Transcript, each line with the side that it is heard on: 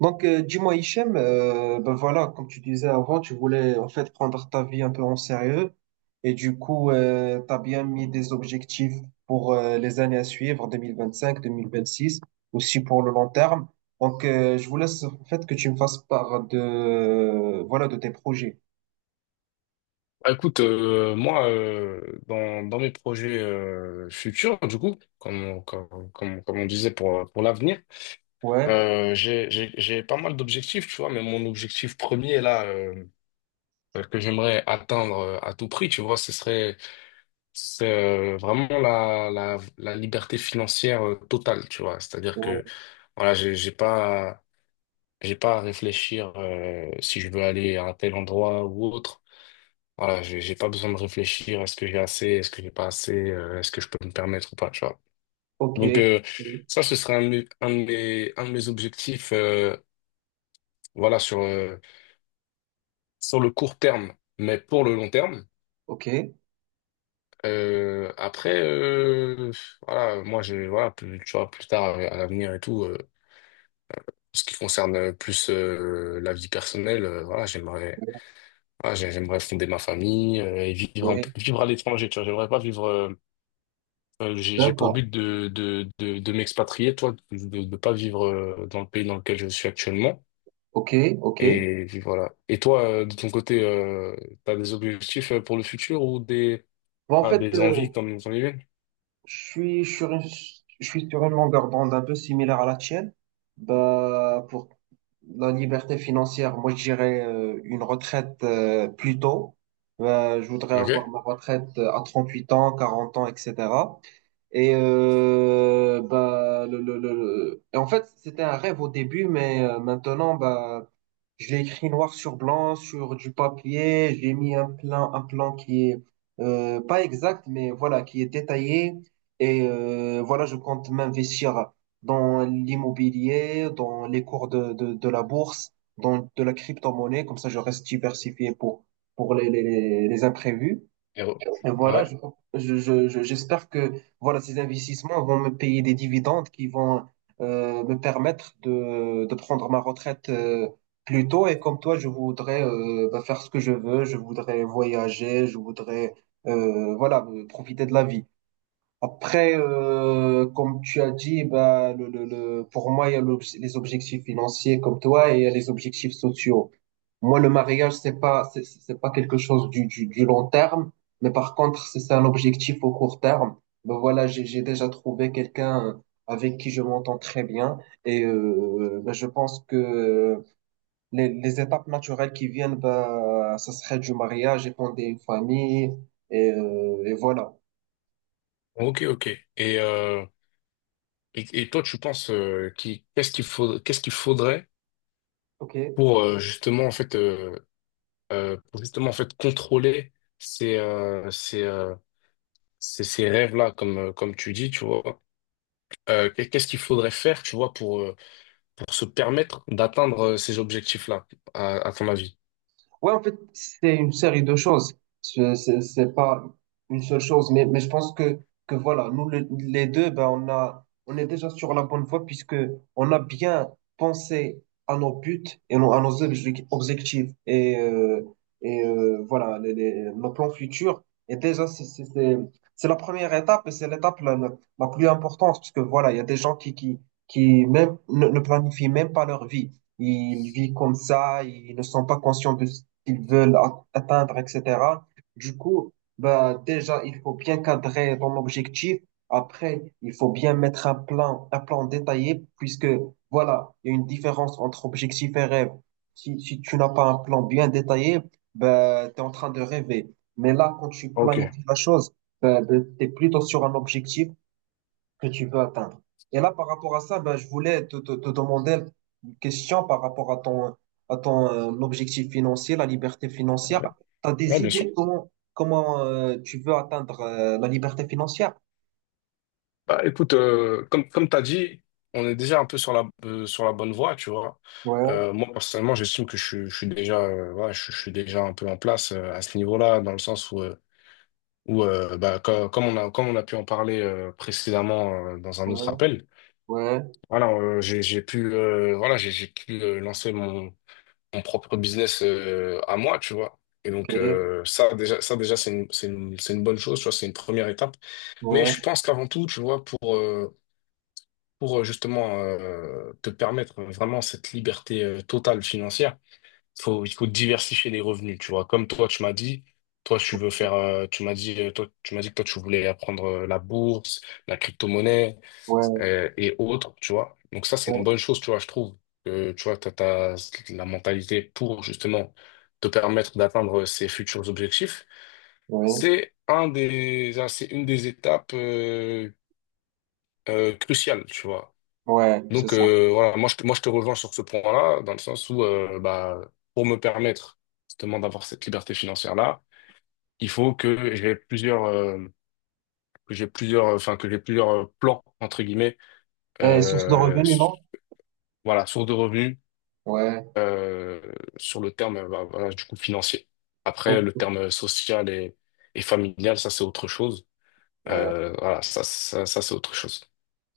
right: Dis-moi, Hichem, ben voilà, comme tu disais avant, tu voulais en fait prendre ta vie un peu en sérieux et du coup, tu as bien mis des objectifs pour les années à suivre, 2025, 2026, aussi pour le long terme. Je voulais en fait que tu me fasses part de, voilà, de tes projets.
left: Bah, écoute, moi, dans mes projets futurs, du coup, comme on disait pour l'avenir,
right: Ouais,
left: j'ai pas mal d'objectifs, tu vois, mais mon objectif premier, là, que j'aimerais atteindre à tout prix, tu vois, c'est, vraiment la liberté financière totale, tu vois. C'est-à-dire
right: ouais,
left: que, voilà, j'ai pas à réfléchir si je veux aller à un tel endroit ou autre. Voilà, j'ai pas besoin de réfléchir à ce que j'ai assez, est-ce que j'ai pas assez, est-ce que je peux me permettre ou pas, tu vois.
right: ok,
left: Donc
right: ok,
left: ça, ce serait un de mes objectifs, voilà, sur sur le court terme, mais pour le long terme.
right: ok,
left: Euh, après, euh, voilà, moi, je, voilà, plus, tu vois, plus tard à l'avenir et tout, ce qui concerne plus la vie personnelle, voilà, j'aimerais, voilà, j'aimerais fonder ma famille et vivre à l'étranger, tu vois. J'aimerais pas vivre j'ai pour
right: d'accord,
left: but de m'expatrier, toi, de ne pas vivre dans le pays dans lequel je suis actuellement.
right: ok, ok.
left: Et puis voilà. Et toi, de ton côté, tu as des objectifs pour le futur ou des,
right: Bon, en
left: ah,
right: fait,
left: des envies comme on y vient?
right: Je suis sur une, je suis sur une longueur d'onde un peu similaire à la tienne. Bah, pour la liberté financière, moi, je dirais une retraite plus tôt. Je voudrais avoir
left: Ok.
right: ma retraite à 38 ans, 40 ans, etc. Et, bah, et en fait, c'était un rêve au début, mais maintenant, bah, je l'ai écrit noir sur blanc, sur du papier. J'ai mis un plan qui est pas exact, mais voilà, qui est détaillé. Et voilà, je compte m'investir dans l'immobilier, dans les cours de la bourse, dans de la crypto-monnaie. Comme ça, je reste diversifié pour les les imprévus.
left: Et re-
right: Et voilà,
left: Ouais.
right: j'espère que voilà, ces investissements vont me payer des dividendes qui vont me permettre de prendre ma retraite plus tôt. Et comme toi, je voudrais bah, faire ce que je veux. Je voudrais voyager. Je voudrais voilà, profiter de la vie. Après, comme tu as dit, bah, pour moi, il y a les objectifs financiers comme toi et il y a les objectifs sociaux. Moi, le mariage, c'est pas quelque chose du long terme, mais par contre, c'est un objectif au court terme. Ben voilà, j'ai déjà trouvé quelqu'un avec qui je m'entends très bien et ben, je pense que les étapes naturelles qui viennent, bah, ça serait du mariage, et fonder une famille et voilà.
left: Ok, ok. Et, et toi, tu penses qui, qu'est-ce qu'il faut, qu'est-ce qu'il faudrait
right: Ok.
left: pour pour justement en fait contrôler ces, euh, ces, euh, ces rêves-là, comme, comme tu dis, tu vois. Qu'est-ce qu'il faudrait faire, tu vois, pour se permettre d'atteindre ces objectifs-là, à ton avis?
right: Ouais, en fait, c'est une série de choses. C'est pas une seule chose, mais je pense que voilà, les deux, ben, on est déjà sur la bonne voie puisque on a bien pensé à nos buts et à nos objectifs et voilà, nos plans futurs. Et déjà, c'est la première étape et c'est l'étape la plus importante puisque voilà, il y a des gens qui même, ne planifient même pas leur vie. Ils vivent comme ça, ils ne sont pas conscients de, qu'ils veulent atteindre, etc. Du coup, bah, déjà, il faut bien cadrer ton objectif. Après, il faut bien mettre un plan détaillé, puisque voilà, il y a une différence entre objectif et rêve. Si tu n'as pas un plan bien détaillé, bah, tu es en train de rêver. Mais là, quand tu
left: Ok.
right: planifies la chose, bah, tu es plutôt sur un objectif, que tu veux atteindre. Et là, par rapport à ça, ben, je voulais te demander une question par rapport à ton objectif financier, la liberté financière.
left: Ouais,
right: Tu as
left: ouais,
right: des
left: bien sûr.
right: idées comment, comment tu veux atteindre la liberté financière?
left: Bah, écoute, comme tu as dit, on est déjà un peu sur sur la bonne voie, tu vois.
right: Ouais,
left: Moi, personnellement, j'estime que je suis déjà, ouais, je suis déjà un peu en place à ce niveau-là, dans le sens où, bah, comme on a pu en parler précédemment dans un autre
right: ouais,
left: appel,
right: ouais,
left: voilà, j'ai pu, voilà, j'ai pu lancer mon, mon propre business à moi, tu vois. Et
right: ok,
left: donc, ça, déjà, c'est c'est une bonne chose, tu vois, c'est une première étape. Mais je
right: ouais,
left: pense qu'avant tout, tu vois, pour justement te permettre vraiment cette liberté totale financière, il faut diversifier les revenus, tu vois. Comme toi, tu m'as dit, toi, tu veux faire, tu m'as dit, toi, tu m'as dit que toi, tu voulais apprendre la bourse, la crypto-monnaie
right: ouais,
left: et autres, tu vois. Donc ça, c'est une
right: ouais,
left: bonne chose, tu vois, je trouve. Que tu vois, t'as la mentalité pour justement te permettre d'atteindre ces futurs objectifs.
right: ouais,
left: C'est une des étapes cruciales, tu vois.
right: ouais, c'est
left: Donc
right: ça.
left: voilà, moi je te rejoins sur ce point-là, dans le sens où bah, pour me permettre justement d'avoir cette liberté financière-là, il faut que j'ai plusieurs, enfin que j'ai plusieurs plans entre guillemets,
right: Source de
left: euh,
right: revenus,
left: s-
right: non?
left: voilà, sources de revenus
right: Ouais,
left: euh, sur le terme, bah, voilà, du coup, financier. Après, le
right: ok,
left: terme social et familial, ça, c'est autre chose.
right: ouais.
left: Ça, c'est autre chose.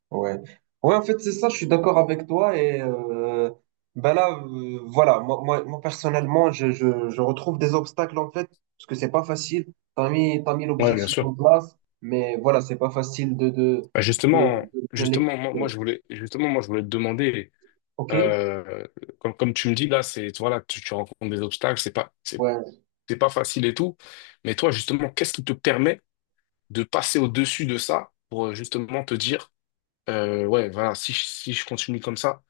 right: Ouais. Ouais, en fait, c'est ça, je suis d'accord avec toi. Et ben là, voilà, personnellement, je retrouve des obstacles, en fait, parce que c'est pas facile. T'as mis
left: Ouais, bien
right: l'objectif
left: sûr.
right: en place, mais voilà, c'est pas facile
left: Bah,
right: de bien
left: justement,
right: l'exécuter.
left: moi, je voulais te demander,
right: OK?
left: euh, comme tu me dis là, c'est, voilà, tu rencontres des obstacles,
right: Ouais.
left: c'est pas facile et tout. Mais toi, justement, qu'est-ce qui te permet de passer au-dessus de ça pour justement te dire, ouais, voilà, si je continue comme ça,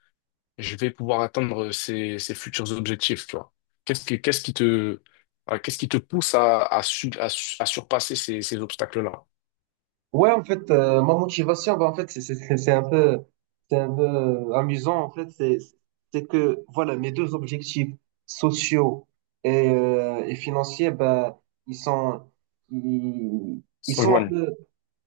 left: je vais pouvoir atteindre ces, ces futurs objectifs, tu vois. Qu'est-ce qui te, voilà, qu'est-ce qui te pousse à surpasser ces, ces obstacles-là?
right: Ouais, en fait, ma motivation, bah, en fait, c'est un peu amusant, en fait, c'est que, voilà, mes deux objectifs sociaux et financiers, bah, ils sont, ils
left: Se
right: sont un
left: rejoignent.
right: peu,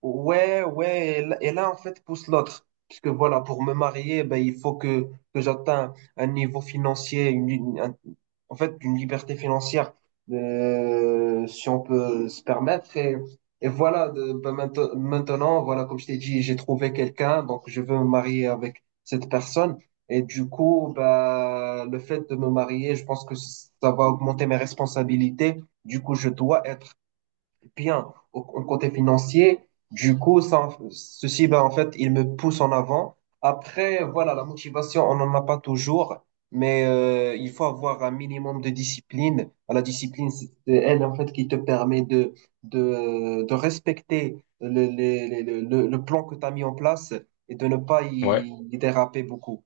right: Ouais, ouais, et là, en fait, pousse l'autre. Parce que voilà, pour me marier, ben, que j'atteigne un niveau financier, en fait, une liberté financière, si on peut se permettre. Et voilà, ben, maintenant, voilà, comme je t'ai dit, j'ai trouvé quelqu'un, donc je veux me marier avec cette personne. Et du coup, ben, le fait de me marier, je pense que ça va augmenter mes responsabilités. Du coup, je dois être bien au côté financier. Du coup, ceci, ben, en fait, il me pousse en avant. Après, voilà, la motivation, on n'en a pas toujours, mais il faut avoir un minimum de discipline. La discipline, c'est elle, en fait, qui te permet de respecter le, les- le plan que tu as mis en place et de ne pas
left: Ouais.
right: y déraper beaucoup.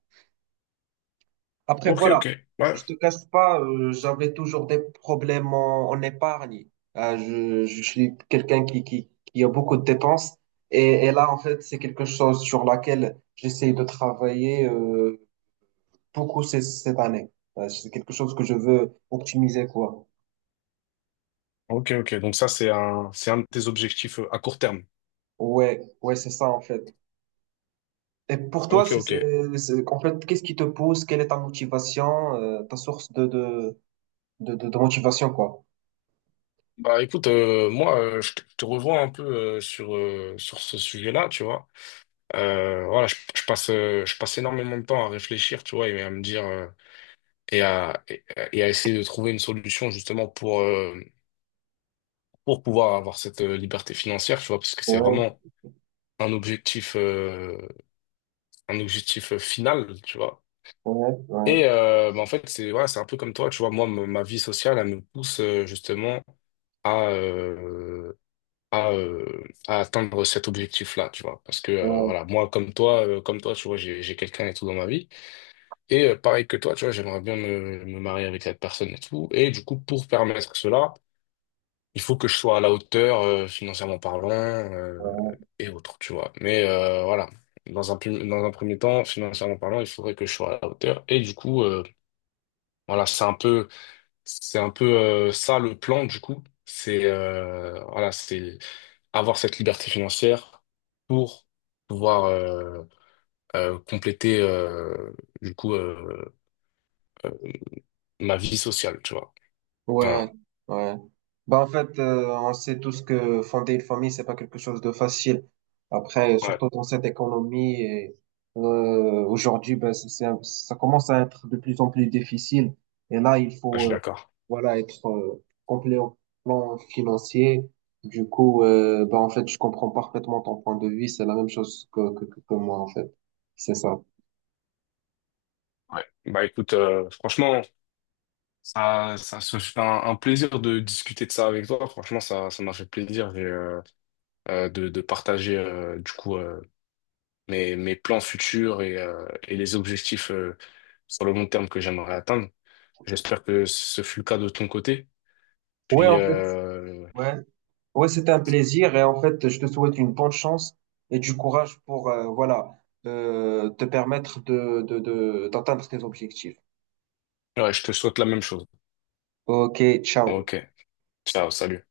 right: Après,
left: Ok,
right: voilà,
left: ok. Ouais.
right: je te cache pas, j'avais toujours des problèmes en, en épargne. Je suis quelqu'un qui a beaucoup de dépenses. Et là, en fait, c'est quelque chose sur laquelle j'essaie de travailler beaucoup cette année. C'est quelque chose que je veux optimiser, quoi.
left: Ok, ok. Donc ça, c'est c'est un de tes objectifs à court terme.
right: Ouais, ouais, c'est ça, en fait. Et pour toi,
left: Ok, ok.
right: en fait, qu'est-ce qui te pousse? Quelle est ta motivation, ta source de de motivation, quoi?
left: Bah écoute, moi, je te revois un peu sur ce sujet-là, tu vois. Voilà, je passe énormément de temps à réfléchir, tu vois, et à me dire, et à, et et à essayer de trouver une solution justement pour pouvoir avoir cette liberté financière, tu vois, parce que c'est
right: Ouais,
left: vraiment un objectif, final, tu vois.
right: ouais, ouais,
left: Et bah, en fait, c'est voilà, c'est un peu comme toi, tu vois, moi, ma vie sociale, elle me pousse justement à, euh, à atteindre cet objectif-là, tu vois. Parce que
right: ouais,
left: voilà, moi, comme toi, tu vois, j'ai quelqu'un et tout dans ma vie. Et pareil que toi, tu vois, j'aimerais bien me marier avec cette personne et tout. Et du coup, pour permettre cela, il faut que je sois à la hauteur, financièrement parlant,
right: ouais.
left: et autres, tu vois. Mais voilà, dans un premier temps, financièrement parlant, il faudrait que je sois à la hauteur. Et du coup, voilà, c'est un peu ça le plan, du coup. C'est voilà, c'est avoir cette liberté financière pour pouvoir compléter du coup euh, euh, ma vie sociale, tu vois.
right: Ouais,
left: Voilà.
right: ouais. Bah, en fait, on sait tous que fonder une famille, c'est pas quelque chose de facile. Après,
left: Ouais,
right: surtout dans cette économie, et, aujourd'hui, ben, ça commence à être de plus en plus difficile. Et là, il
left: je suis
right: faut,
left: d'accord.
right: voilà, être complet au plan financier. Du coup, bah, en fait, je comprends parfaitement ton point de vue. C'est la même chose que que moi, en fait. C'est ça.
left: Ouais. Bah écoute, franchement. Ça se fait un plaisir de discuter de ça avec toi. Franchement, ça m'a fait plaisir et, de partager mes, mes plans futurs et les objectifs sur le long terme que j'aimerais atteindre. J'espère que ce fut le cas de ton côté.
right: Ouais,
left: Puis,
right: en fait, ouais. Ouais, c'était un plaisir et en fait, je te souhaite une bonne chance et du courage pour te permettre d'atteindre tes objectifs.
left: ouais, je te souhaite la même chose.
right: Ok, ciao.
left: Ok. Ciao, salut.